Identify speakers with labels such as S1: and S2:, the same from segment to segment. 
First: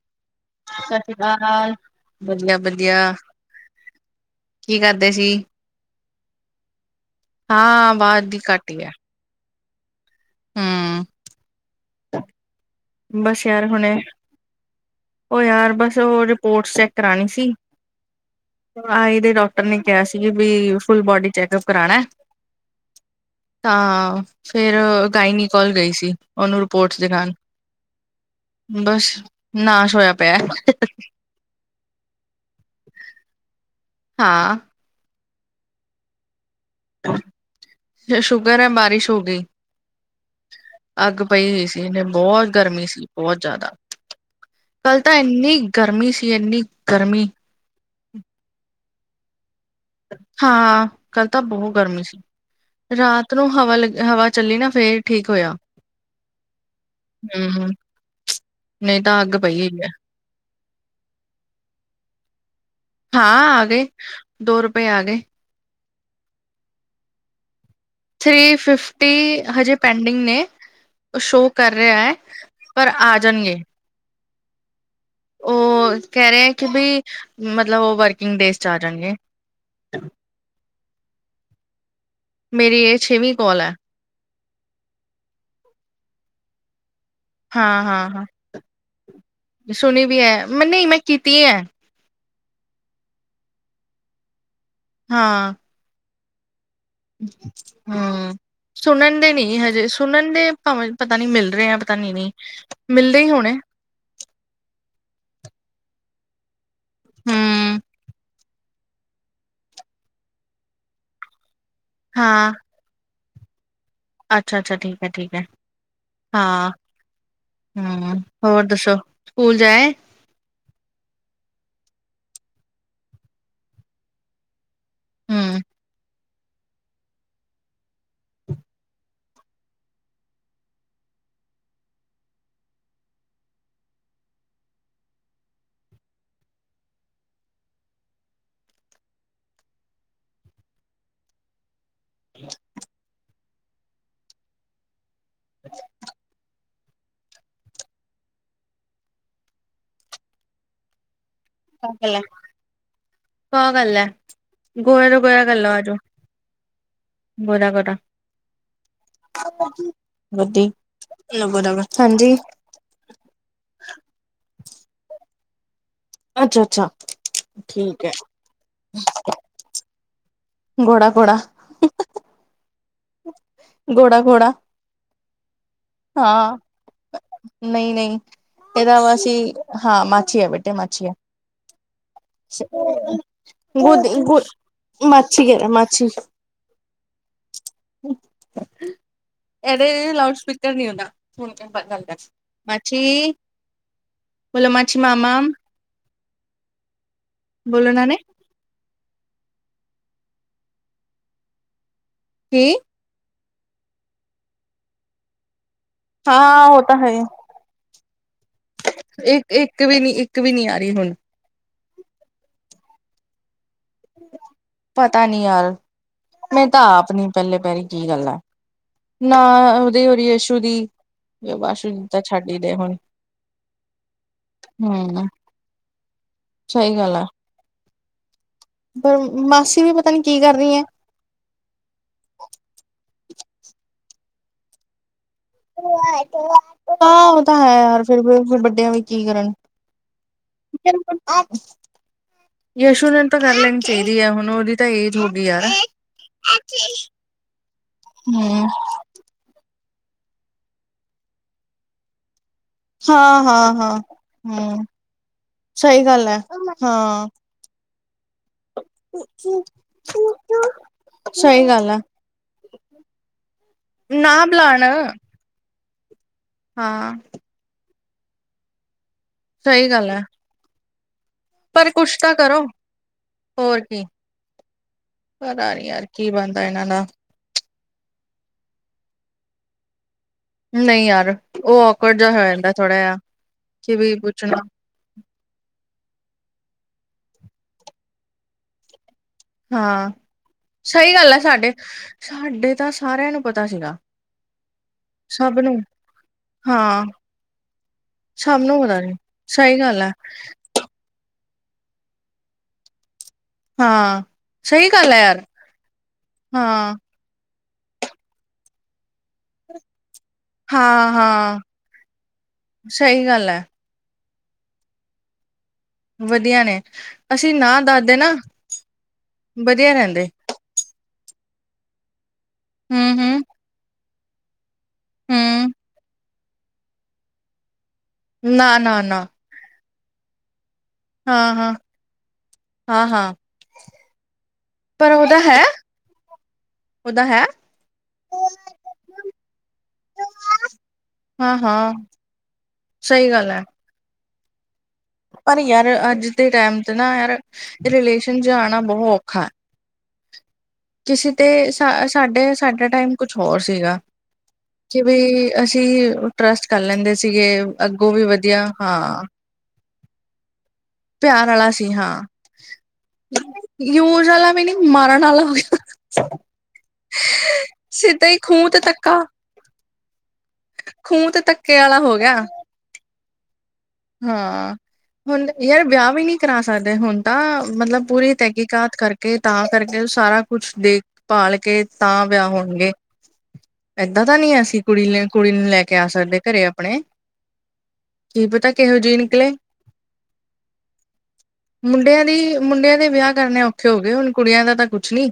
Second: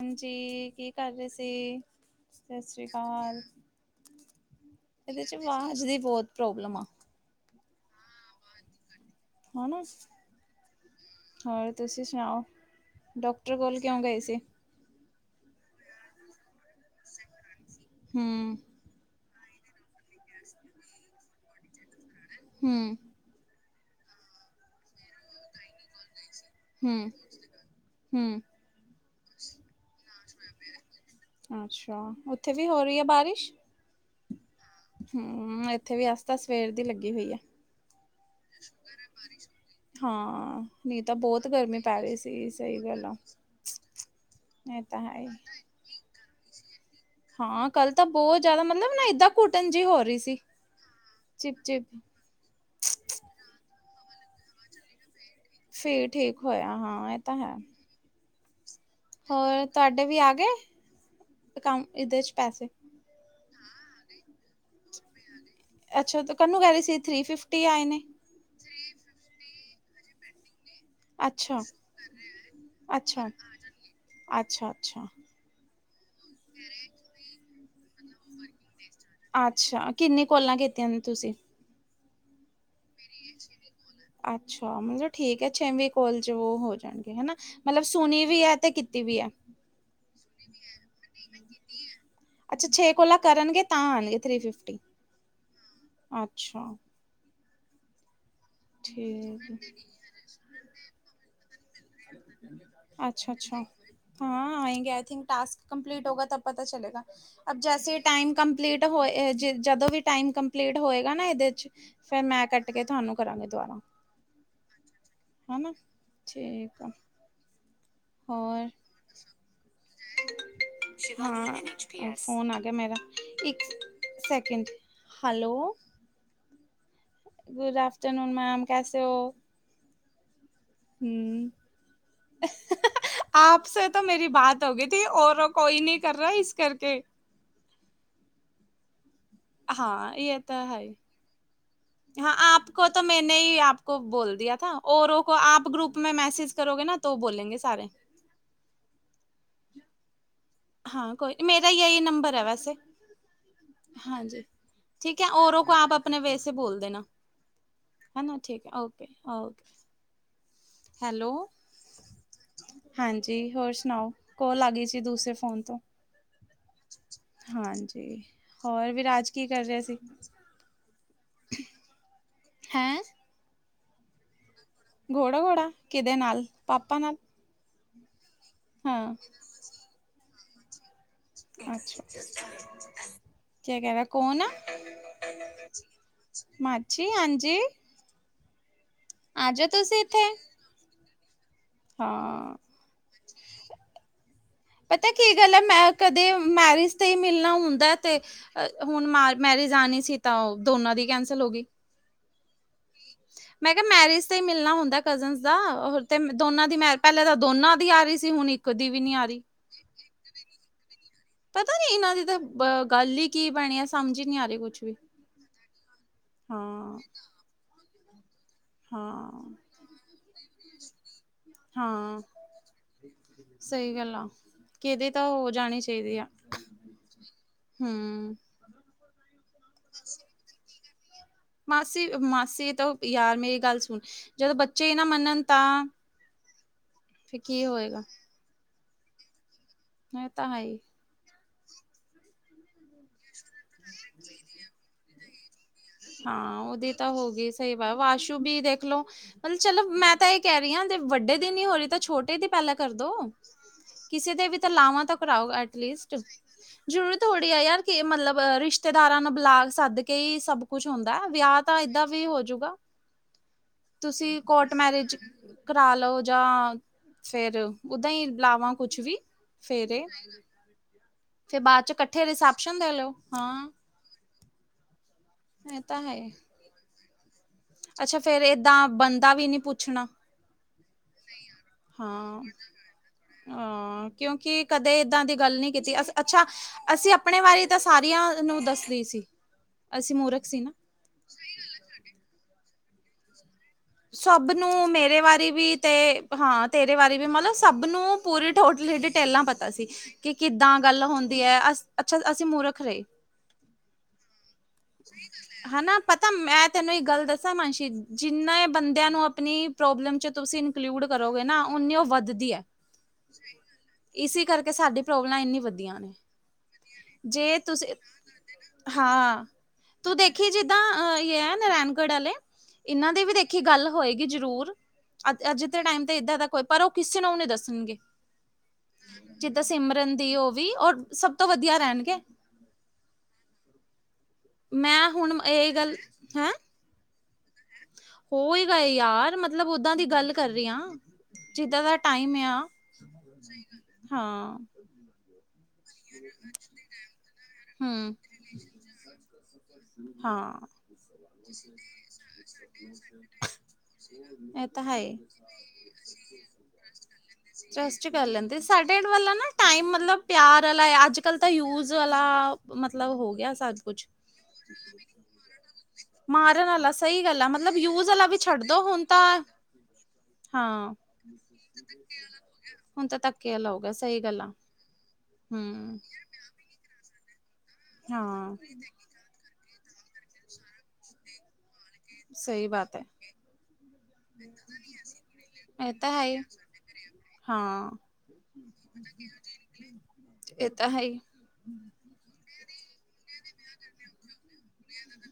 S1: ਹਾਂਜੀ, ਕੀ
S2: ਸਤਿ ਸ਼੍ਰੀ
S1: ਕਰਦੇ
S2: ਅਕਾਲ।
S1: ਸੀ? ਸਤਿ ਸ੍ਰੀ
S2: ਵਧੀਆ-ਵਧੀਆ
S1: ਅਕਾਲ।
S2: ਕੀ ਕਰਦੇ
S1: ਇਹਦੇ
S2: ਸੀ?
S1: ਚ ਆਵਾਜ਼ ਦੀ ਬਹੁਤ ਪ੍ਰੋਬਲਮ ਆ।
S2: ਹਾਂ ਅਵਾਜ ਦੀ ਘੱਟ ਹੀ ਆ।
S1: ਆਣਾ, ਹੋਰ ਤੁਸੀਂ ਸੁਣਾਓ?
S2: ਬਸ
S1: ਡਾਕਟਰ
S2: ਯਾਰ
S1: ਕੋਲ
S2: ਹੁਣੇ
S1: ਕਿਉਂ ਗਏ ਸੀ?
S2: ਉਹ ਯਾਰ ਬਸ ਉਹ ਰਿਪੋਰਟਸ ਚੈੱਕ ਕਰਾਣੀ ਸੀ
S1: ਹੂੰ
S2: ਆਏ ਦੇ ਡਾਕ। ਡਾਕਟਰ ਨੇ ਕਿਹਾ ਸੀ ਵੀ ਫੁਲ ਬੋਡੀ ਚੈਕਅਪ ਕਰਾਉਣਾ।
S1: ਹਮ।
S2: ਤਾਂ ਫਿਰ ਗਾਇਨੀ ਕੋਲ ਗਏ ਸੀ। ਉਹਨੂੰ ਰਿਪੋਰਟਸ
S1: ਹਮ
S2: ਦਿਖਾਣ
S1: ਹਮ।
S2: ਬਸ ਨਾਸ਼ ਹੋਇਆ ਪਿਆ।
S1: ਅੱਛਾ, ਉੱਥੇ ਵੀ ਹੋ ਰਹੀ ਹੈ ਬਾਰਿਸ਼?
S2: ਹਾਂ।
S1: ਹਮ ਇੱਥੇ ਵੀ ਅਜ ਤਾਂ ਸਵੇਰ ਦੀ ਲੱਗੀ ਹੋਈ ਆ।
S2: ਚਲੋ ਸ਼ੁਕਰ ਆ ਬਾਰਿਸ਼ ਹੋ ਗਈ।
S1: ਹਾਂ ਨਹੀਂ ਤਾਂ
S2: ਅੱਗ
S1: ਬਹੁਤ
S2: ਪਈ ਹੋਈ
S1: ਗਰਮੀ
S2: ਸੀ
S1: ਪੈ
S2: ਇਹਨੇ
S1: ਰਹੀ ਸੀ
S2: ਬਹੁਤ
S1: ਸਹੀ
S2: ਗਰਮੀ
S1: ਗੱਲ
S2: ਸੀ
S1: ਆ।
S2: ਬਹੁਤ ਜ਼ਿਆਦਾ।
S1: ਇਹ ਤਾਂ ਹੈ ਇ।
S2: ਇੰਨੀ ਗਰਮੀ ਸੀ ਇੰਨੀ ਗਰਮੀ।
S1: ਹਾਂ ਕੱਲ ਤਾਂ ਬਹੁਤ ਜ਼ਿਆਦਾ ਮਤਲਬ ਨਾ ਏਦਾਂ। ਘੁਟਨ ਜਿਹੀ ਹੋਰ ਰਹੀ। ਸੀ।
S2: ਹਾਂ, ਕਲ ਤਾਂ
S1: ਚਿਪ
S2: ਬਹੁਤ
S1: ਚਿਪ
S2: ਗਰਮੀ ਸੀ। ਰਾਤ ਨੂੰ ਹਵਾ ਲੱਗੀ ਹਵਾ ਚੱਲੀ ਨਾ ਫੇਰ ਠੀਕ ਹੋਇਆ।
S1: ਫਿਰ ਠੀਕ ਹੋਇਆ ਹਾਂ ਇਹ ਤਾਂ ਹੈ।
S2: ਹੂੰ ਨਹੀਂ ਤਾਂ ਅੱਗ ਪਈ
S1: ਹੋਰ
S2: ਹੋਈ ਹੈ
S1: ਤੁਹਾਡੇ ਵੀ ਆ ਗਏ ਅਕਾਊਂਟ ਇਹਦੇ 'ਚ ਪੈਸੇ?
S2: ਹਾਂ ਆ ਗਏ ਦੋ ਰੁਪਏ ਆ ਗਏ।
S1: ਅੱਛਾ, ਤਾਂ ਕੱਨੂੰ ਕਹਿ ਰਹੀ ਸੀ ਥਰੀ ਫਿਫਟੀ ਆਏ ਨੇ।
S2: ਥਰੀ ਫਿਫਟੀ ਹਜੇ ਪੈਂਡਿੰਗ ਨੇ। ਸ਼ੋਅ
S1: ਅੱਛਾ।
S2: ਕਰ ਰਿਹਾ ਹੈ ਪਰ ਆ
S1: ਅੱਛਾ,
S2: ਜਾਣਗੇ।
S1: ਅੱਛਾ ਅੱਛਾ।
S2: ਉਹ ਕਹਿ ਰਹੇ ਹੈ ਕਿ ਬਈ ਮਤਲਬ ਉਹ ਵਰਕਿੰਗ ਡੇਜ਼ ਚ ਆ ਜਾਣਗੇ।
S1: ਅੱਛਾ, ਕਿੰਨੀ ਕੋਲਾਂ ਕੀਤੀਆਂ ਨੇ ਤੁਸੀਂ?
S2: ਮੇਰੀ ਇਹ ਛੇਵੀਂ ਕੋਲ ਹੈ।
S1: ਅੱਛਾ, ਮਤਲਬ ਠੀਕ ਹੈ ਛੇਵੀਂ ਕੋਲ ਚ ਉਹ ਹੋ ਜਾਣਗੇ ਹਨਾ?
S2: ਹਾਂ,
S1: ਮਤਲਬ
S2: ਹਾਂ,
S1: ਸੁਣੀ
S2: ਹਾਂ,
S1: ਵੀ ਹੈ ਤੇ ਕੀਤੀ ਵੀ ਹੈ।
S2: ਸੁਣੀ ਵੀ ਹੈ, ਨਹੀਂ ਮੈਂ ਕੀਤੀ ਹੈ।
S1: ਅੱਛਾ ਛੇ ਕੋਲਾ ਕਰਨਗੇ ਤਾਂ ਆਉਣਗੇ ਥ੍ਰੀ ਫਿਫਟੀ।
S2: ਹਾਂ।
S1: ਅੱਛਾ।
S2: ਹੂੰ। ਸੁਨਨ ਦੇ
S1: ਠੀਕ।
S2: ਨਈ ਹਜੇ ਸੁਨਨ ਦੇ ਭਾਵੇਂ ਪਤਾ ਨੀ ਮਿਲ ਰਹੇ ਆ ਪਤਾ ਨੀ ਨਈ। ਮਿਲਦੇ ਈ ਹੋਣੇ।
S1: ਹਾਂ [unintelligible] ਆ
S2: ਹੂੰ
S1: ਜਦੋਂ ਵੀ ਟਾਈਮ ਕੰਪਲੀਟ ਹੋਏਗਾ ਨਾ ਇਹਦੇ ਵਿੱਚ। ਫੇਰ ਮੈਂ
S2: ਹਾਂ
S1: ਕੱਟ ਕੇ ਤੁਹਾਨੂੰ ਕਰਾਂਗੀ ਦੁਬਾਰਾ।
S2: ਅੱਛਾ, ਅੱਛਾ ਠੀਕ ਐ ਠੀਕ ਐ।
S1: ਹਨਾ
S2: ਹਾਂ
S1: ਠੀਕ ਆ
S2: ਹੂੰ, ਹੋਰ ਦੱਸੋ ਸਕੂਲ ਜਾ ਆਏ?
S1: ਹਾਂ, ਫੋਨ ਆ ਗਿਆ ਮੇਰਾ ਇੱਕ ਸੈਕੇਂਡ ਜੀ। ਹੈਲੋ।
S2: ਹੂੰ।
S1: ਗੁਡ ਆਫਟਰ ਨੂਨ ਮੈਮ ਕੈਸੇ ਹੋ? ਹੂੰ। ਆਪ ਸੇ ਤੋਂ ਮੇਰੀ ਬਾਤ ਹੋ ਗਈ ਥੀ ਔਰ ਕੋਈ ਨਹੀਂ ਕਰ ਰਿਹਾ ਇਸ ਕਰਕੇ। ਹਾਂ ਇਹ ਤਾਂ ਹੈ ਹਾਂ ਆਪ ਕੋ ਤੋ ਮੈਨ ਨਹੀਂ ਆਪ ਕੋ ਬੋਲ ਦੀਆ ਥਾ ਔਰੋਂ ਕੋ ਆਪ ਗਰੁੱਪ ਮੇ ਮੈਸੇਜ ਕਰੋਗੇ ਨਾ ਤੋਂ ਬੋਲੇਂਗੇ ਸਾਰੇ। ਹਾਂ ਕੋਈ ਨਹੀਂ ਮੇਰਾ
S2: ਕ
S1: ਏਹੀ
S2: ਗਲਾ
S1: ਨੰਬਰ ਹੈ ਵੈਸੇ। ਹਾਂਜੀ
S2: ਗੋਰਾ ਤੋਂ
S1: ਠੀਕ ਹੈ
S2: ਗੋਰਾ ਕਰ
S1: ਔਰੋ
S2: ਲਓ
S1: ਕੋ ਆਪ
S2: ਆਜੋ
S1: ਆਪਣੇ ਵੇਸੇ ਬੋਲਦੇ ਨਾ।
S2: ਗੋਰਾ ਗੋਰਾ।
S1: ਹੈਨਾ ਠੀਕ ਹੈ ਓਕੇ ਓਕੇ।
S2: [unintelligible] ਹਾਂਜੀ?
S1: ਹਾਂਜੀ ਹੋਰ ਸਨਾਓ? ਕੋਲ ਆ ਗਈ ਸੀ ਦੂਸਰੇ ਫੋਨ ਤੋਂ।
S2: ਅੱਛਾ। ਅੱਛਾ ਠੀਕ ਹੈ
S1: ਹਾਂਜੀ ਹੋਰ ਵੀਰਾਜ ਕੀ ਕਰ ਰਿਹਾ ਸੀ?
S2: ਘੋੜਾ ਘੋੜਾ
S1: ਹੈਂ।
S2: ਘੋੜਾ ਘੋੜਾ।
S1: ਘੋੜਾ ਘੋੜਾ ਕਿਦੇ ਨਾਲ ਪਾਪਾ ਨਾਲ?
S2: ਨਈ, [unintelligible] ਨਈ ਪਰ ਆ
S1: ਹਾਂ
S2: ਅਸੀਂ, ਹਾਂ ਮਾਛੀ ਆ, ਬੇਟਾ ਮਾਛੀ ਆ। ਗੁਦ ਗੁ
S1: [unintelligible]
S2: ਮਾਛੀ ਘਰਾ ਮਾਛੀ। [unintelligible]
S1: ਮਾਛੀ ਹਾਂਜੀ। ਆ ਜਾਓ
S2: ਐਦੇ
S1: ਤੁਸੀਂ ਇੱਥੇ
S2: ਲਾਊਡ ਸਿਪੀਕਰ ਨੀ ਹੂੰਦਾ
S1: ਹਾਂ
S2: [unintelligible] ਛੀ
S1: ਪਤਾ ਕੀ ਗੱਲ ਏ ਮੈਂ ਕਦੇ ਮੈਰਿਜ਼ ਤੇ ਈ ਮਿਲਨਾ
S2: ਬੋਲੋ
S1: ਹੁੰਦਾ
S2: ਨਾਨੇ
S1: ਤੇ ਹੁਨ ਮੈਰਿਜ਼ ਆਨੀ ਸੀ ਤਾ ਦੋਨਾਂ ਦੀ ਕੈਂਸਲ ਹੋ ਗੀ।
S2: ਕੀ?
S1: ਮੈਂ ਕਿਹਾ ਮੈਰਿਜ਼ ਤੇ ਈ ਮਿਲਨਾ ਹੁੰਦਾ ਕਜ਼ਨਸ ਦਾ ਤੇ
S2: ਹਾਂ ਉਹ ਹੈ।
S1: ਪਹਿਲਾ ਤਾਂ ਦੋਨਾਂ ਦੀ ਆ ਰਹੀ ਸੀ ਹੁਨ ਇੱਕ ਦੀ ਵੀ ਨੀ ਆ ਰਹੀ
S2: ਇੱਕ ਇੱਕ ਵੀ ਨੀ ਇੱਕ ਵੀ ਨੀ ਆ ਰਹੀ ਹੁਨ।
S1: ਪਤਾ ਨੀ ਇਨਾਂ ਦੀ ਤਾਂ ਅ ਗੱਲ ਈ ਕੀ ਬਣੀ ਆ ਸਮਝ ਈ ਨੀ ਆ ਰਹੀ ਕੁਛ ਵੀ।
S2: ਪਤਾਂ ਨੀ ਯਾਰ ਮੈਂ ਤਾਂ
S1: ਹਾਂ।
S2: ਆਪ ਨੀ ਪੱਲੇ ਪੈ ਰਹੀ ਕੀ ਗੱਲ ਆ। ਨਾ,
S1: ਹਾਂ,
S2: ਓਦੀ ਓਰ ਯਸ਼ੂ ਦੀ [unintelligible] ਤਾਂ ਛੱਡ ਈ ਦੇ ਹੁਣ।
S1: ਸਈ ਗੱਲ ਆ ਕੀਦੀ
S2: ਹੂੰ
S1: ਤਾਂ ਹੋ ਜਾਣੀ ਚਾਹੀਦੀ ਆ।
S2: ਸਹੀ ਗੱਲ ਆ
S1: ਹੂੰ।
S2: [unintelligible] ਮਾਸੀ ਵੀ ਪਤਾ ਨੀ ਕੀ ਕਰ ਰੀ ਐ।
S1: ਮਾਸੀ ਮਾਸੀ ਤਾਂ ਯਾਰ ਮੇਰੀ ਗੱਲ ਸੁਨ ਜਦੋਂ ਬੱਚੇ ਈ ਨਾ ਮੰਨਨ ਤਾ?
S2: ਹਾਂ ਓ ਤਾਂ ਹੈ, [unintelligible] ਯਾਰ ਫੇਰ ਵ ਵੱਡੇਆਂ ਵੀ ਕੀ ਕਰਨ।
S1: ਐ ਤਾਂ ਹੈ ਈ।
S2: ਯਸ਼ੂ ਨਾਲ ਤਾਂ ਕਰ ਲੈਨੀ ਚਈਦੀ ਆ, ਹੋਨ ਓਦੀ ਤਾਂ ਏਜ ਹੋ ਗਈ ਆ। [unintelligible]
S1: ਹਾਂ ਉਹਦੀ ਤਾਂ ਹੋ ਗਈ ਸਹੀ ਵਾ ਆਸ਼ੂ ਵੀ
S2: ਹੂੰ
S1: ਦੇਖਲੋ ਮਤਲਬ ਚਲੋ ਮੈਂ ਤਾਂ ਇਹ ਕਹਿ ਰਹੀ ਹਾਂ ਜੇ ਵੱਡੇ ਦੀ ਨਿ ਹੋ ਰਹੀ ਤਾਂ ਛੋਟੇ ਦੀ ਪਹਿਲਾਂ ਕਰਦੋ
S2: ਹਾਂ ਹਾਂ ਹਾਂ
S1: ਕਿਸੇ ਦੇ ਵੀ ਤਾਂ
S2: ਹੂੰ
S1: ਲਾਵਾਂ ਤਾਂ ਕਰਾਓ
S2: ਸਹੀ
S1: ਐਟਲੀਸਟ
S2: ਗੱਲ ਹੈ
S1: ਜਰੂਰਤ
S2: ਹਾਂ।
S1: ਥੋੜੀ ਆ ਯਾਰ ਕੇ ਮਤਲਬ ਰਿਸ਼ਤੇਦਾਰਾਂ ਨੂੰ ਬੁਲਾ ਕੇ ਸੱਦ ਕੇ ਹੀ ਸਭ ਕੁਛ ਹੁੰਦਾ ਹੈ ਵਿਆਹ
S2: ਸਹੀ
S1: ਤਾਂ
S2: ਗੱਲ ਆ।
S1: ਏਦਾਂ ਵੀ ਹੋਜੂਗਾ ਤੁਸੀਂ
S2: ਨਾ
S1: ਕੋਰਟ
S2: ਬੁਲਾਣ
S1: ਮੈਰਿਜ ਕਰਾ ਲਓ ਜਾਂ
S2: ਹਾਂ।
S1: ਫੇਰ ਓਦਾ ਹੀ ਲਾਵਾਂ ਕੁਛ ਵੀ
S2: ਸਹੀ
S1: ਫੇਰ
S2: ਗੱਲ ਹੈ,
S1: ਫਿਰ ਬਾਅਦ
S2: ਪਰ
S1: ਚ
S2: ਕੁਛ
S1: ਇਕੱਠੇ
S2: ਤਾਂ ਕਰੋ
S1: ਰਿਸੈਪਸ਼ਨ ਦੇ ਲਓ ਹਾਂ [unintelligible]
S2: ਹੋਰ ਕੀ ਪਤਾ
S1: ਇਹ
S2: ਨੀ
S1: ਤਾਂ
S2: ਯਾਰ
S1: ਹੈ
S2: ਕੀ ਬਣਦਾ ਇਹਨਾਂ ਦਾ
S1: ਅੱਛਾ ਫੇਰ ਏਦਾਂ ਬਣਦਾ ਵੀ ਨਹੀਂ ਪੁੱਛਣਾ
S2: ਨਹੀਂ ਯਾਰ ਉਹ ਔਕਵਰਡ ਜਿਹਾ
S1: ਹਾਂ
S2: ਹੋ ਜਾਂਦਾ ਥੋੜਾ ਜਿਹਾ ਕਿ
S1: ਹਾਂ
S2: ਵੀ ਪੁੱਛਣਾ
S1: ਕਿਉਂਕਿ ਕਦੇ ਏਦਾਂ ਦੀ ਗੱਲ ਨੀ ਕੀਤੀ ਅੱਛਾ ਅਸੀਂ ਆਪਣੇ ਬਾਰੇ ਤਾਂ ਸਾਰੀਆਂ ਨੂੰ ਦੱਸਦੀ ਸੀ
S2: ਹਾਂ
S1: ਅਸੀਂ ਮੂਰਖ ਸੀ ਨਾ
S2: ਸਹੀ ਗੱਲ ਹੈ ਸਾਡੇ ਸਾਡੇ ਤਾਂ ਸਾਰਿਆਂ ਨੂੰ ਪਤਾ ਸੀਗਾ
S1: ਸਭ ਨੂੰ ਮੇਰੇ ਬਾਰੇ
S2: ਸਭ
S1: ਵੀ
S2: ਨੂੰ
S1: ਤੇ ਹਾਂ ਤੇਰੇ ਬਾਰੇ ਵੀ ਮਤਲਬ ਸਭ ਨੂੰ ਪੂਰੇ
S2: ਸਭ ਨੂੰ
S1: ਟੋਟਲ
S2: ਪਤਾ ਸੀ
S1: ਡਿਟੇਲਾਂ ਪਤਾ ਸੀ
S2: [unintelligible]
S1: ਕਿ ਕਿੱਦਾਂ ਗੱਲ ਹੋਂਦੀ ਐ, ਅਸ ਅੱਛਾ ਅਸੀਂ ਮੂਰਖ ਰਏ।
S2: ਹਾਂ। ਸਹੀ ਗੱਲ ਹੈ ਯਾਰ
S1: ਹਨਾ ਪਤਾ ਮੈਂ ਤੈਨੂੰ
S2: ਹਾਂ
S1: ਇੱਕ ਗੱਲ ਦੱਸਾਂ, ਮਾਨਸ਼ੀਦ ਜਿੰਨਾ ਏ ਬੰਦੇਆਂ ਨੂੰ ਆਪਨੀ ਪ੍ਰੋਬਲਮ ਚ ਤੁਸੀਂ ਇਨਕਲੂਊਡ
S2: ਹਾਂ
S1: ਕਰੋਗੇ
S2: ਹਾਂ
S1: ਨਾ, ਓਨੀੇ ਓ ਵਦਦੀ ਐ।
S2: ਸਹੀ ਗੱਲ ਹੈ
S1: ਇਸੀ ਕਰਕੇ ਸਾਡੀ ਪ੍ਰੋਬਲਾਂ ਇੰਨੀ ਵਦੀਆਂ ਨੇ।
S2: ਵਦੀਆ ਨੇ ਅਸੀਂ
S1: ਜੇ
S2: ਨਾ
S1: ਤੁਸੀਂ
S2: ਦੱਸਦੇ ਨਾ,
S1: ਹਾਂ
S2: ਬਦੀਆ
S1: ਤੂੰ
S2: ਰੈਂਦੇ।
S1: ਦੇਖੀ ਜਿੱਦਾਂ ਅ ਇਹ ਹੈ ਨਰਾਇਣਗੜ੍ਹ ਵਾਲੇ
S2: ਹੂੰ
S1: ਇਹਨਾਂ ਦੇ
S2: ਹੂੰ
S1: ਵੀ ਦੇਖੀ ਗੱਲ ਹੋਏਗੀ ਜ਼ਰੂਰ ਅ ਅੱਜ
S2: ਹੂੰ
S1: ਦੇ ਟਾਈਮ ਤੇ ਇਏਦਾਂ ਤੱਕ ਹੋਏ ਪਰ ਉਹ ਕਿਸੇ ਨੂੰ ਨੀ ਦੱਸਣਗੇ
S2: ਨਾ ਨਾ ਨਾ
S1: ਜਿ ਤਾਂ ਸਿਮਰਨ ਦੀ ਉਹ ਵੀ ਉਹਰ ਸਭ ਤੋਂ
S2: ਹਾਂ ਹਾਂ
S1: ਵਧੀਆ ਰਹਿਣਗੇ
S2: ਹਾਂ ਹਾਂ
S1: ਮੈਂ ਅਹ ਹੁਣ ਇਹ ਗੱਲ ਹੈਂ
S2: ਇਹ ਹੈ
S1: ਹੋਏਗਾ ਯਾਰ ਮਤਲਬ ਓਦਾਂ ਦੀ ਗੱਲ ਕਰ ਰਹੀ ਹਾਂ ਜਿਦਾਂ
S2: ਹਾਂ-ਹਾਂ
S1: ਦਾ ਟਾਈਮ ਆ
S2: ਸਹੀ ਗੱਲ ਹੈ
S1: ਹਾਂ
S2: ਪਰ ਯਾਰ ਅੱਜ ਦੇ ਟਾਈਮ ਤੇ ਨਾ ਯਾਰ
S1: ਹਮ
S2: ਰਿਲੇਸ਼ਨ ਚ ਆਣਾ ਬਹੁਤ ਔਖਾ ਹੈ
S1: ਹਾਂ
S2: ਕਿਸੇ ਤੇ ਸਾ ਸਾਡੇ ਸਾਡਾ ਟਾਈਮ ਕੁਛ ਹੋਰ ਸੀਗਾ
S1: ਇਹ ਤਾਂ
S2: ਕਿ
S1: ਹੈ
S2: ਵੀ ਅਸੀਂ ਟਰੱਸਟ ਕਰ ਲੈਂਦੇ ਸੀਗੇ
S1: ਟਰਸਟ
S2: ਅੱਗੋਂ ਵੀ
S1: ਕਰ ਲੈਂਦੇ
S2: ਵਧੀਆ
S1: ਸਾਡੇ
S2: ਹਾਂ
S1: ਵਾਲਾ ਨਾ ਟਾਈਮ ਮਤਲਬ ਪਿਆਰ ਵਾਲਾ ਯਾਦ ਅੱਜ ਕਲ
S2: ਪਿਆਰ
S1: ਤਾਂ ਯੂਜ
S2: ਸੀ ਹਾਂ
S1: ਵਾਲਾ ਮਤਲਬ ਹੋ ਗਿਆ ਸਭ ਕੁਛ
S2: ਯੂਜ ਵਾਲਾ ਵੀ ਨੀ ਮਾਰਨ ਵਾਲਾ ਹੋ ਗਿਆ
S1: ਮਾਰਨ ਵਾਲਾ ਸਹੀ ਗੱਲ ਆ ਮਤਲਬ ਯੂਜ ਵਾਲਾ
S2: ਸਿੱਧਾ
S1: ਵੀ
S2: ਹੀ
S1: ਛੱਡ
S2: ਖੂਹ ਤੇ
S1: ਦੋ ਹੁਣ
S2: ਧੱਕਾ
S1: ਤਾਂ ਹਾਂ
S2: ਕੇ ਵਾਲਾ ਹੋ ਗਿਆ
S1: ਹੁਣ ਤਾਂ ਧੱਕ ਲਾਓਗਾ
S2: ਹਾਂ ਹੁਣ ਯਾਰ ਵਿਆਹ ਵੀ ਨਹੀਂੀ ਕਰਾ ਸਕਦੇ ਹੁਣ ਤਾਂ ਮਤਲਬ ਪੂਰੀ
S1: ਹਾਂ
S2: ਤਹਿਕੀਕਤ ਕਰਕੇ ਕੇ ਤਾਂ ਕਰਕੇ ਸਾਰਾ ਕੁਛ ਦੇਖਭਾਲ ਕੇ ਤਾਂ ਵਿਆਹ
S1: ਸਹੀ
S2: ਹੋਣਗੇ
S1: ਬਾਤ ਹੈ
S2: ਏਦਾਂ ਤਾਂ ਨਹੀਂੀ ਅਸੀਂ ਕੁੜੀ ਕੁੜੀ ਨੂੰ ਲੈ
S1: ਇਹ
S2: ਕੇ ਆ
S1: ਤਾਂ ਹੈ ਹੀ
S2: ਸਕਦੇ ਘਰੇ ਆਪਣੇ
S1: ਹਾਂ
S2: ਜ ਨਿਕਲੇ
S1: ਇਹ ਤਾਂ ਹੈ ਹੀ
S2: ਮੁੰਡਿਆਂ ਦੀ ਮੁੰਡਿਆਂ ਦੇ ਵਿਆਹ ਕਰਨੇ ਔਖੇ ਹੋ ਗਏ ਹੁਣ ਕੁੜੀਆਂ ਦਾ ਤਾਂ ਕੁਛ ਨੀ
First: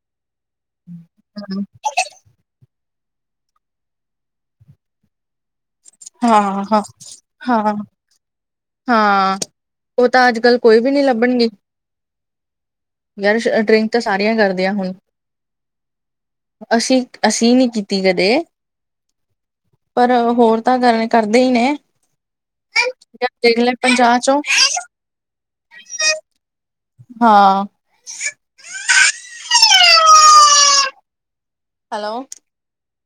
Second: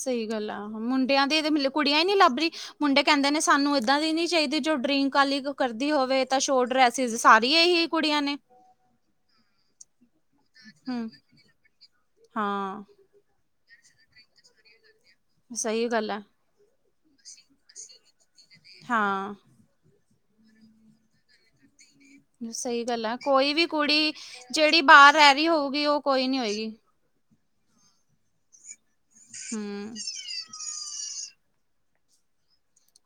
S1: ਸਹੀ ਗੱਲ ਆ ਮੁੰਡਿਆਂ ਦੇ ਇਹਦੇ ਮਤ ਕੁੜੀਆਂ ਹੀ ਨਹੀਂੀ ਲੱਭ ਰਹੀ ਮੁੰਡੇ ਕਹਿੰਦੇ ਨੇ ਸਾਨੂੰ ਇੱਦਾਂ ਦੀ ਨਹੀਂ ਚਾਹੀਦੀ ਜੋ ਡਰਿੰਕ ਵਾਲੀ ਕਰਦੀ ਹੋਵੇ ਤਾਂ
S2: ਹਾਂ
S1: ਸ਼ੋਟ
S2: ਹਾਂ
S1: ਡਰੈਸਿਸ ਸਾਰੀ ਇ
S2: ਹਾਂ
S1: ਹੀ ਕੁੜੀਆਂ ਨੇ
S2: ਹਾਂ ਉਹ ਤਾਂ ਅੱਜ ਕੱਲ ਕੋਈ ਵੀ ਨਹੀਂੀ
S1: ਹਮ
S2: ਲੱਭਡ ਰਿ
S1: ਹਾਂ
S2: ਯਰ ਡਰਿੰਕ ਤਾਂ ਸਾਰੀਆਂ ਕਰਦੀਆਂ ਹੁਣ
S1: ਸਹੀ ਗੱਲ ਹੈ
S2: ਅਸੀਂ ਅਸੀਂ ਨਹੀਂ ਕੀਤੀ ਕਦੇ
S1: ਹਾਂ
S2: ਪਰ ਹੋਰ ਤਾਂ ਗਲ ਕਰਦੇ ਹੀ ਨੇ
S1: ਸਹੀ ਗੱਲ ਹੈ ਕੋਈ
S2: ਦੇਖ
S1: ਵੀ
S2: ਲੈ
S1: ਕੁੜੀ
S2: ਪੰਜਾਹ ਚੋਂ
S1: ਜਿਹੜੀ ਬਾਹਰ ਰਹਿ ਰਹੀ ਹੋਊਗੀ ਉਹ ਕੋਈ ਨੀ ਹੋਏਗੀ
S2: ਹਾਂ
S1: ਹਮ
S2: ਹੈਲੋ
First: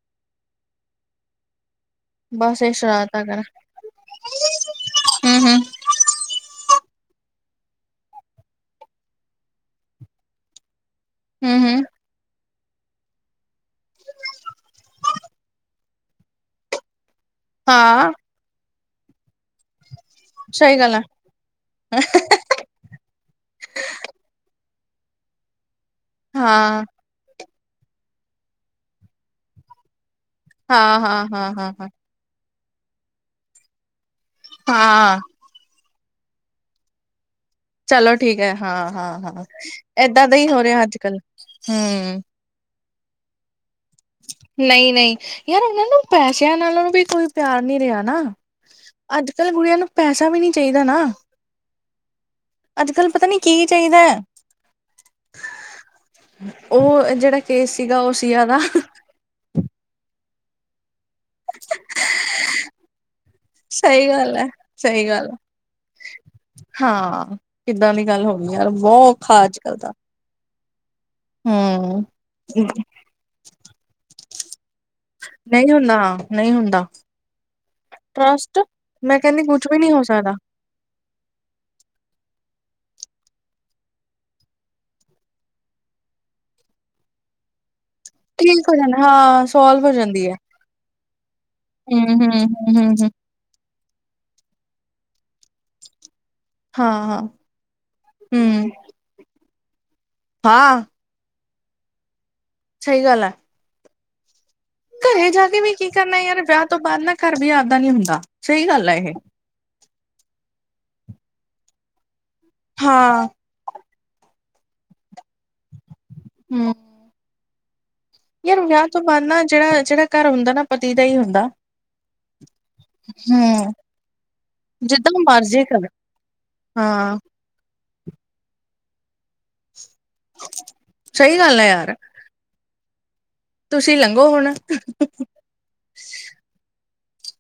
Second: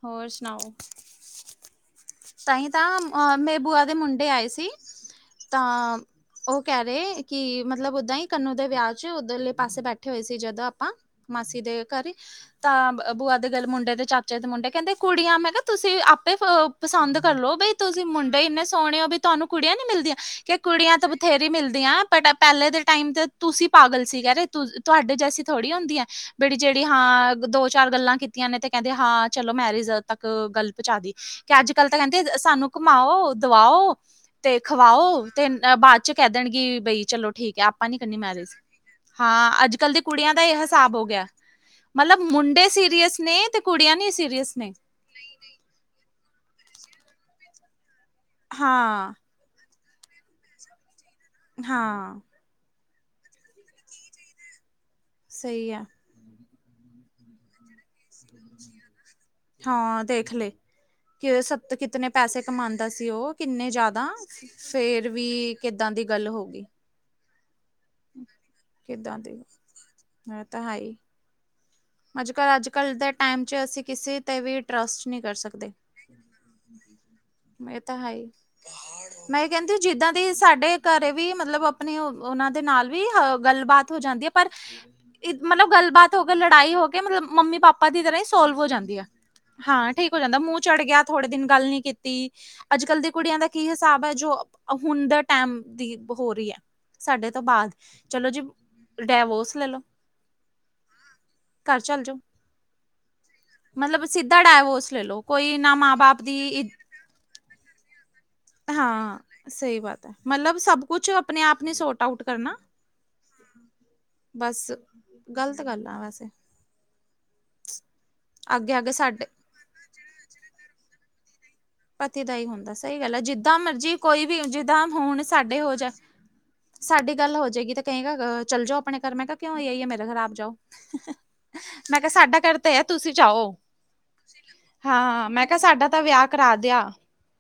S1: ਹੋਰ ਸੁਣਾਓ
S2: ਬਸ
S1: ਤਹੀ
S2: ਇਹ
S1: ਤਾਂ
S2: ਸ਼ਰਾਰਤਾਂ
S1: ਅ
S2: ਕਰ
S1: ਮੇਰੇ ਬੂਆ ਦੇ ਮੁੰਡੇ ਆਏ ਸੀ
S2: ਹੂੰ ਹੂੰ
S1: ਤਾਂ ਉਹ ਕਹਿ ਰਹੇ ਕਿ ਮਤਲਬ ਓਦਾਂ ਹੀ ਕੰਨੂੰ ਦੇ ਵਿਆਹ ਚ ਉਧਰਲੇ ਪਾਸੇ ਬੈਠੇ ਹੋਏ ਸੀ ਜਦੋਂ ਆਪਾਂ
S2: ਹੂੰ
S1: ਮਾਸੀ
S2: ਹੂੰ
S1: ਦੇ ਘਰੀਂ ਤਾਂ ਬੂਆ ਦੇ ਗਲ ਮੁੰਡੇ ਤੇ ਚਾਚੇ ਦੇ ਮੁੰਡੇ ਕਹਿੰਦੇ ਕੁੜੀਆਂ ਮੈਂ ਕਿਹਾ ਤੁਸੀਂ ਆਪੇ ਪਸੰਦ ਕਰ ਲੋ ਬਈ ਤੁਸੀਂ
S2: ਹਾਂ
S1: ਮੁੰਡੇ ਇੰਨੇ ਸੋਹਣੇ ਹੋ ਵੀ ਤੁਹਾਨੂੰ ਕੁੜੀਆਂ ਨੀ ਮਿਲਦੀਆਂ ਕਿ
S2: ਸਹੀ ਗੱਲ
S1: ਕੁੜੀਆਂ
S2: ਹੈ
S1: ਤਾਂ ਬਥੇਰੀ ਮਿਲਦੀਆਂ ਬਟ ਪਹਿਲੇ ਦੇ ਟਾਈਮ ਤੇ ਤੁਸੀਂ ਪਾਗਲ ਸੀ ਕਹਿ ਰਹੇ ਤੁਹਾਡੇ ਜੈਸੀ ਥੋੜ੍ਹੀ ਹੁੰਦੀ ਆ ਬੜੀ ਜਿਹੜੀ ਹਾਂ ਦੋ ਚਾਰ ਗੱਲਾਂ ਕੀਤੀਆਂ ਨੇ ਤੇ ਕਹਿੰਦੇ ਹਾਂ ਚਲੋ ਮੈਰਿਜ ਤੱਕ ਗੱਲ ਪਹੁੰਚਾ
S2: ਹਾਂ
S1: ਦੀ
S2: ਹਾਂ ਹਾਂ
S1: ਕਿ ਅੱਜ
S2: ਹਾਂ ਹਾਂ
S1: ਕੱਲ੍ਹ ਤਾਂ ਕਹਿੰਦੇ ਸਾਨੂੰ ਘੁਮਾਓ ਦਵਾਓ ਤੇ ਖਵਾਓ
S2: ਹਾਂ
S1: ਅਤੇ ਬਾਅਦ ' ਕਹਿ ਦੇਣਗੇ ਬਈ ਚਲੋ ਠੀਕ ਹੈ ਆਪ ਆਪਾਂ ਨੀ
S2: ਚਲੋ
S1: ਕਰਨੀ
S2: ਠੀਕ
S1: ਮੈਰਿਜ
S2: ਹੈ ਹਾਂ
S1: ਹਾਂ ਅੱਜ ਕੱਲ ਦੇ
S2: ਏਦਾਂ
S1: ਕੁੜੀਆਂ ਦਾ
S2: ਹੀ
S1: ਇਹ
S2: ਰਿਹਾ
S1: ਹਿਸਾਬ
S2: ਅੱਜ
S1: ਹੋ
S2: ਕੱਲ
S1: ਗਿਆ ਮਤਲਬ
S2: ਹੂੰ
S1: ਮੁੰਡੇ ਸ ਸੀਰੀਅਸ ਨੇ ਤੇ ਕੁੜੀਆਂ ਨੀ ਸੀਰੀਅਸ ਨੇ
S2: ਨਹੀਂ ਨਹੀਂ ਯਾਰ ਉਹਨਾਂ ਨੂੰ ਪੈਸਿਆਂ ਨਾਲ ਉਹਨ ਨੂੰ ਵੀ ਕੋਈ ਪਿਆਰ ਨਹੀਂ ਰਿਹਾ ਨਾ
S1: ਹਾਂ
S2: ਅੱਜ ਕੱਲ ਕੁੜੀਆਂ ਨੂੰ ਪੈਸਾ ਵੀ ਨਹੀਂ ਨਾ ਚਾਹੀਦਾ ਹੈਗਾ
S1: ਹਾਂ
S2: ਅੱਜ ਕਲ ਪਤਾ ਨੀ ਕੀ ਚਾਹੀਦਾ ਹੈ
S1: ਸਹੀ ਹੈ
S2: ਉਹ ਜਿਹੜਾ ਕੇਸ ਸੀਗਾ ਉਹ ਸੀਆ ਦਾ
S1: ਹਾਂ ਦੇਖ ਲਏ ਕਿ ਸ ਕਿਤੇ ਪੈਸੇ ਕਮਾਉਂਦਾ ਸੀ ਉਹ ਕਿੰਨੇ ਜ਼ਿਆਦਾ
S2: ਸਹੀ ਗੱਲ ਹੈ, ਸਹੀ
S1: ਫੇਰ
S2: ਗੱਲ
S1: ਵੀ
S2: ਹੈ,
S1: ਕਿੱਦਾਂ ਦੀ ਗੱਲ ਹੋ ਗਈ
S2: ਹਾਂ ਕਿੱਦਾਂ ਦੀ ਗੱਲ ਹੋ ਗਈ ਯਾਰ ਬਹੁਖਾ ਅਜਕੱਲ ਦਾ
S1: ਏ ਤਾਂ ਹੈਏ
S2: ਹੂੰ
S1: ਅੱਜ ਕੱਲ੍ਹ ਅੱਜ ਕੱਲ੍ਹ ਦੇ ਟਾਈਮ ' ਅਸੀਂ ਕਿਸੇ ਤੇ ਵੀ ਟਰੱਸਟ ਨਹੀਂ ਕਰ ਸਕਦੇ
S2: ਹੁੰਦਾ, ਨਹੀਂ ਹੁੰਦਾ
S1: ਇਹ ਤਾਂ ਹੈ ਹੀ
S2: ਟਰਸਟ
S1: ਮੈਂ
S2: ਕੁਛ
S1: ਕਹਿੰਦੀ
S2: ਵੀ ਨਹੀਂ ਹੋ
S1: ਜਿੱਦਾਂ ਦੀ
S2: ਸਕਦਾ।
S1: ਸਾਡੇ ਘਰੇ ਵੀ ਮਤਲਬ ਆਪਣੇ ਉਹਨਾਂ ਦੇ ਨਾਲ ਵੀ ਅ ਗੱਲਬਾਤ ਹੋ ਜਾਂਦੀ ਹੈ ਪਰ ਮਤਲਬ ਗੱਲਬਾਤ ਹੋ ਕੇ ਲੜਾਈ ਹੋ ਕੇ ਮਤਲਬ ਮੰਮੀ ਪਾਪਾ ਦੀ ਤਰ੍ਹਾਂ ਸੋਲਵ ਹੋ
S2: ਠੀਕ
S1: ਜਾਂਦੀ
S2: ਜਾਂਦਾ
S1: ਆ
S2: ਹਾਂ ਸੋਲਵ
S1: ਹਾਂ ਠੀਕ ਹੋ
S2: ਜਾਂਦੀ ਹੈ।
S1: ਜਾਂਦਾ ਮੂੰਹ ਚੜ੍ਹ ਗਿਆ ਥੋੜੇ ਦਿਨ ਗੱਲ ਨੀ ਕੀਤੀ ਅੱਜ ਕੱਲ
S2: ਹੂੰ-ਹੂੰ-ਹੂੰ-ਹੂੰ-ਹੂੰ।
S1: ਦੇ ਕੁੜੀਆਂ ਦਾ ਕੀ ਹਿਸਾਬ ਹੈ ਜੋ ਹੁਣ ਦੇ ਟਾਈਮ ਦੀ ਹੋ ਰਹੀ ਹੈ
S2: ਹਾਂ-ਹਾਂ,
S1: ਸਾਡੇ ਤੋਂ ਬਾਅਦ ਚਲੋ
S2: ਹੂੰ,
S1: ਜੀ
S2: ਹਾਂ ਹਾਂ ਹਮ
S1: ਡੈਵੋਰਸ ਲੈ ਲੋ
S2: ਹਾਂ
S1: ਘਰ ਚੱਲ ਜਾਓ
S2: ਸਹੀ ਗੱਲ ਆ
S1: ਮਤਲਬ ਸਿੱਧਾ ਡਾਵੋਸ
S2: ਘਰੇ ਜਾ ਕੇ ਵੀ ਕੀ ਕਰਨਾ ਯਾਰ ਵਿਆਹ ਤੋਂ ਬਾਅਦ ਨਾ ਘਰ ਵੀ ਆਪਦਾ ਨੀ ਹੁੰਦਾ ਸਹੀ ਗੱਲ ਹੈ ਇਹ।
S1: ਹਾਂ ਸਹੀ ਬਾਤ ਹੈ ਮਤਲਬ ਸਭ ਕੁਛ ਆਪਣੇ ਆਪ ਨੇ ਸੋਰਟ ਆਊਟ ਕਰਨਾ
S2: ਹਾਂ
S1: ਬਸ ਗਲਤ ਗੱਲ ਆ ਵੈਸੇ
S2: ਹਮ ਯਾਰ
S1: ਅੱਗੇ
S2: ਵਿਆਹ
S1: ਅੱਗੇ
S2: ਤੋਂ ਬਾਅਦ
S1: ਸਾਡੇ
S2: ਨਾ ਜਿਹੜਾ ਜਿਹੜਾ ਘਰ ਹੁੰਦਾ ਨਾ ਪਤੀ ਦਾ ਹੀ ਹੁੰਦਾ
S1: ਪਤੀ ਦਾ ਹੀ ਹੁੰਦਾ ਸਹੀ ਗੱਲ ਹੈ ਜਿੱਦਾਂ
S2: ਹੂੰ।
S1: ਮਰਜੀ ਕੋਈ ਵੀ ਜਿੱਦਾਂ ਹੁਣ ਸਾਡੇ
S2: ਮਰਜ਼ੀ
S1: ਹੋ
S2: ਕਰ
S1: ਜਾ ਸਾਡੀ
S2: ਹਾਂ,
S1: ਗੱਲ ਹੋ ਜਏਗੀ ਤੇ ਕਹੇਗਾ, ਚੱਲ ਜਾਓ ਆਪਣੇ ਘਰ, ਮੈਂ ਕਿਹਾ ਕਿਉਂ ਯੇਹੀ ਹੈ, ਮੇਰਾ ਘਰ ਆਪ ਜਾਓ,
S2: ਸਹੀ ਗੱਲ ਹੈ ਯਾਰ।
S1: ਮੈਂ ਕਿਹਾ ਸਾਡਾ ਘਰ ਤਾਂ ਇਹ ਹੈ, ਤੁਸੀਂ ਜਾਓ।
S2: ਤੁਸੀਂ ਲੰਘੋ ਹੁਣ
S1: ਹਾਂ, ਮੈਂ ਕਿਹਾ, ਸਾਡਾ ਤਾਂ ਵਿਆਹ ਹਾਂ ਤੇ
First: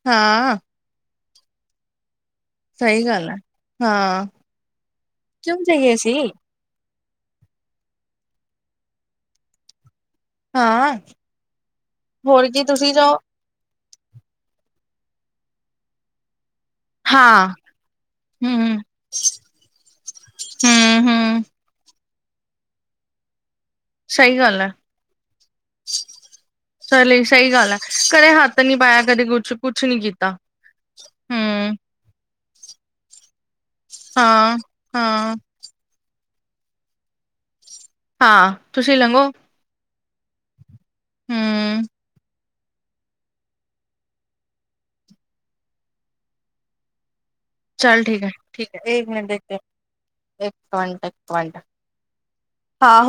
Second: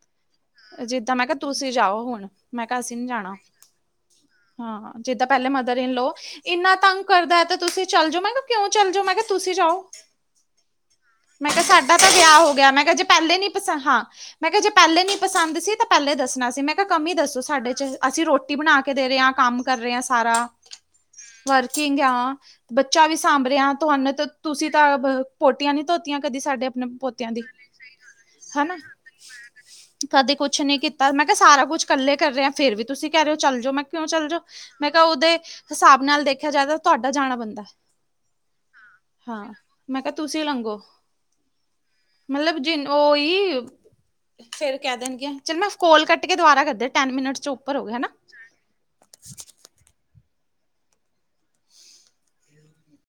S2: ਹਾਂ
S1: ਹਾਂ ਮੈਂ ਕਿਹਾ ਤੁਸੀਂ ਜਾਓ ਹੁਣ ਮੈਂ ਕਸੀ
S2: ਸਹੀ
S1: ਨੂੰ
S2: ਗੱਲ ਹੈ
S1: ਜਾਣਾ
S2: ਹਾਂ
S1: ਹਾਂ ਜਿੱਦਾਂ ਪਹਿਲੇ
S2: ਕਿਉਂ
S1: ਮਦਰ
S2: ਜਾਈਏ ਅਸੀਂ
S1: ਲੋਓ ਇੰਨਾ ਤੰਗ ਕਰਦਾ ਹੈ ਤੇ ਤੁਸੀਂ ਚੱਲ ਜਾਓ ਮੈਂ ਕਿਹਾ ਕਿਉਂ ਚੱਲ ਜਾਓ ਮੈਂ ਕਿਹਾ ਤੁਸੀਂ ਜਾਓ
S2: ਹਾਂ
S1: ਮੈਂ ਕਿਹਾ ਸਾਡਾ ਤਾਂ ਵਿਆਹ
S2: ਹੋਰ
S1: ਹੋ
S2: ਕੀ
S1: ਗਿਆ ਮੈਂ
S2: ਤੁਸੀਂ
S1: ਕਿਹਾ ਜੇ
S2: ਜਾਓ
S1: ਪਹਿਲੇ ਨੀ ਹਾਂ ਮੈਂ ਕਿਹਾ ਜੇ ਪਹਿਲੇ ਨੀ ਪਸੰਦ ਸੀ ਤਾਂ ਪਹਿਲੇ ਦੱਸਣਾ ਸੀ ਮੈਂ ਕਮੀ ਦੱਸੋ
S2: ਹਾਂ
S1: ਸਾਡੇ ਚ ਅਸੀਂ ਰੋਟੀ
S2: ਹਮ
S1: ਬਣਾ ਕੇ ਦੇ ਰਹੇ ਹਾਂ ਕੰਮ ਕਰ ਰਹੇ ਹਾਂ ਸਾਰਾ
S2: ਹਮ ਹਮ
S1: ਵਰਕ ਹਾਂ ਬੱਚਾ ਵੀ ਸਾਂਭ ਰਿਹਾ ਤੁਹਾਨੇ ਤਾਂ
S2: ਸਹੀ ਗੱਲ
S1: ਤੁਸੀਂ
S2: ਹੈ
S1: ਤਾਂ ਪੋਟੀਆਂ ਨੀ ਧੋਤੀਆਂ ਕਦੀ ਸਾਡੇ ਆਪਣੇ ਪੋਤਿਆਂ ਦੀ
S2: ਾ [unintelligible] ਸਹੀ ਗੱਲ ਹੈ ਹੱਥ
S1: ਹਨਾ,
S2: ਨੀ ਪਾਇਆ ਕਦੇ ਕੁਛ ਕੁਛ ਨੀ ਕੀਤਾ
S1: ਕਦੇ ਕੁਛ ਨੀ ਕੀਤਾ ਮੈਂ ਕਿਹਾ ਸਾਰਾ
S2: ਹਮ
S1: ਕੁਛ। ਇਕੱਲੇ ਕਰ ਰਹੇ ਹਾਂ, ਫੇਰ ਵੀ ਤੁਸੀਂ ਕਹਿ ਰਹੇ ਹੋ ਚੱਲ ਜਾਓ, ਮੈਂ ਕਿਉਂ ਚੱਲ ਜਾਓ,
S2: ਹਾਂ
S1: ਮੈਂ ਕਿਹਾ
S2: ਹਾਂ
S1: ਉਹਦੇ ਹਿਸਾਬ ਨਾਲ ਦੇਖਿਆ ਜਾਏ, ਤਾਂ ਤੁਹਾਡਾ ਜਾਣਾ ਬਣਦਾ।
S2: ਹਾਂ, ਤੁਸੀਂ ਲੰਘੋ।
S1: ਮੈਂ ਕਿਹਾ, ਤੁਸੀਂ ਲੰਘੋ।
S2: ਹਮ।
S1: ਮਤਲਬ ਜਿ ਓਹੀ ਫੇਰ ਕਹਿ ਦੇਣਗੀਆਂ, ਚਲ ਮੈਂ ਕਾਲ ਕੱਟ ਕੇ ਦੁਬਾਰਾ ਕਰਦੀ ਟੈਨ ਮਿੰਟ ਚੋਂ
S2: ਚਲ, ਠੀਕ ਹੈ। ਠੀਕ ਹੈ, ਇੱਕ ਮਿੰਟ, ਇਕ ਮਿੰਟ, ਹਾਂ।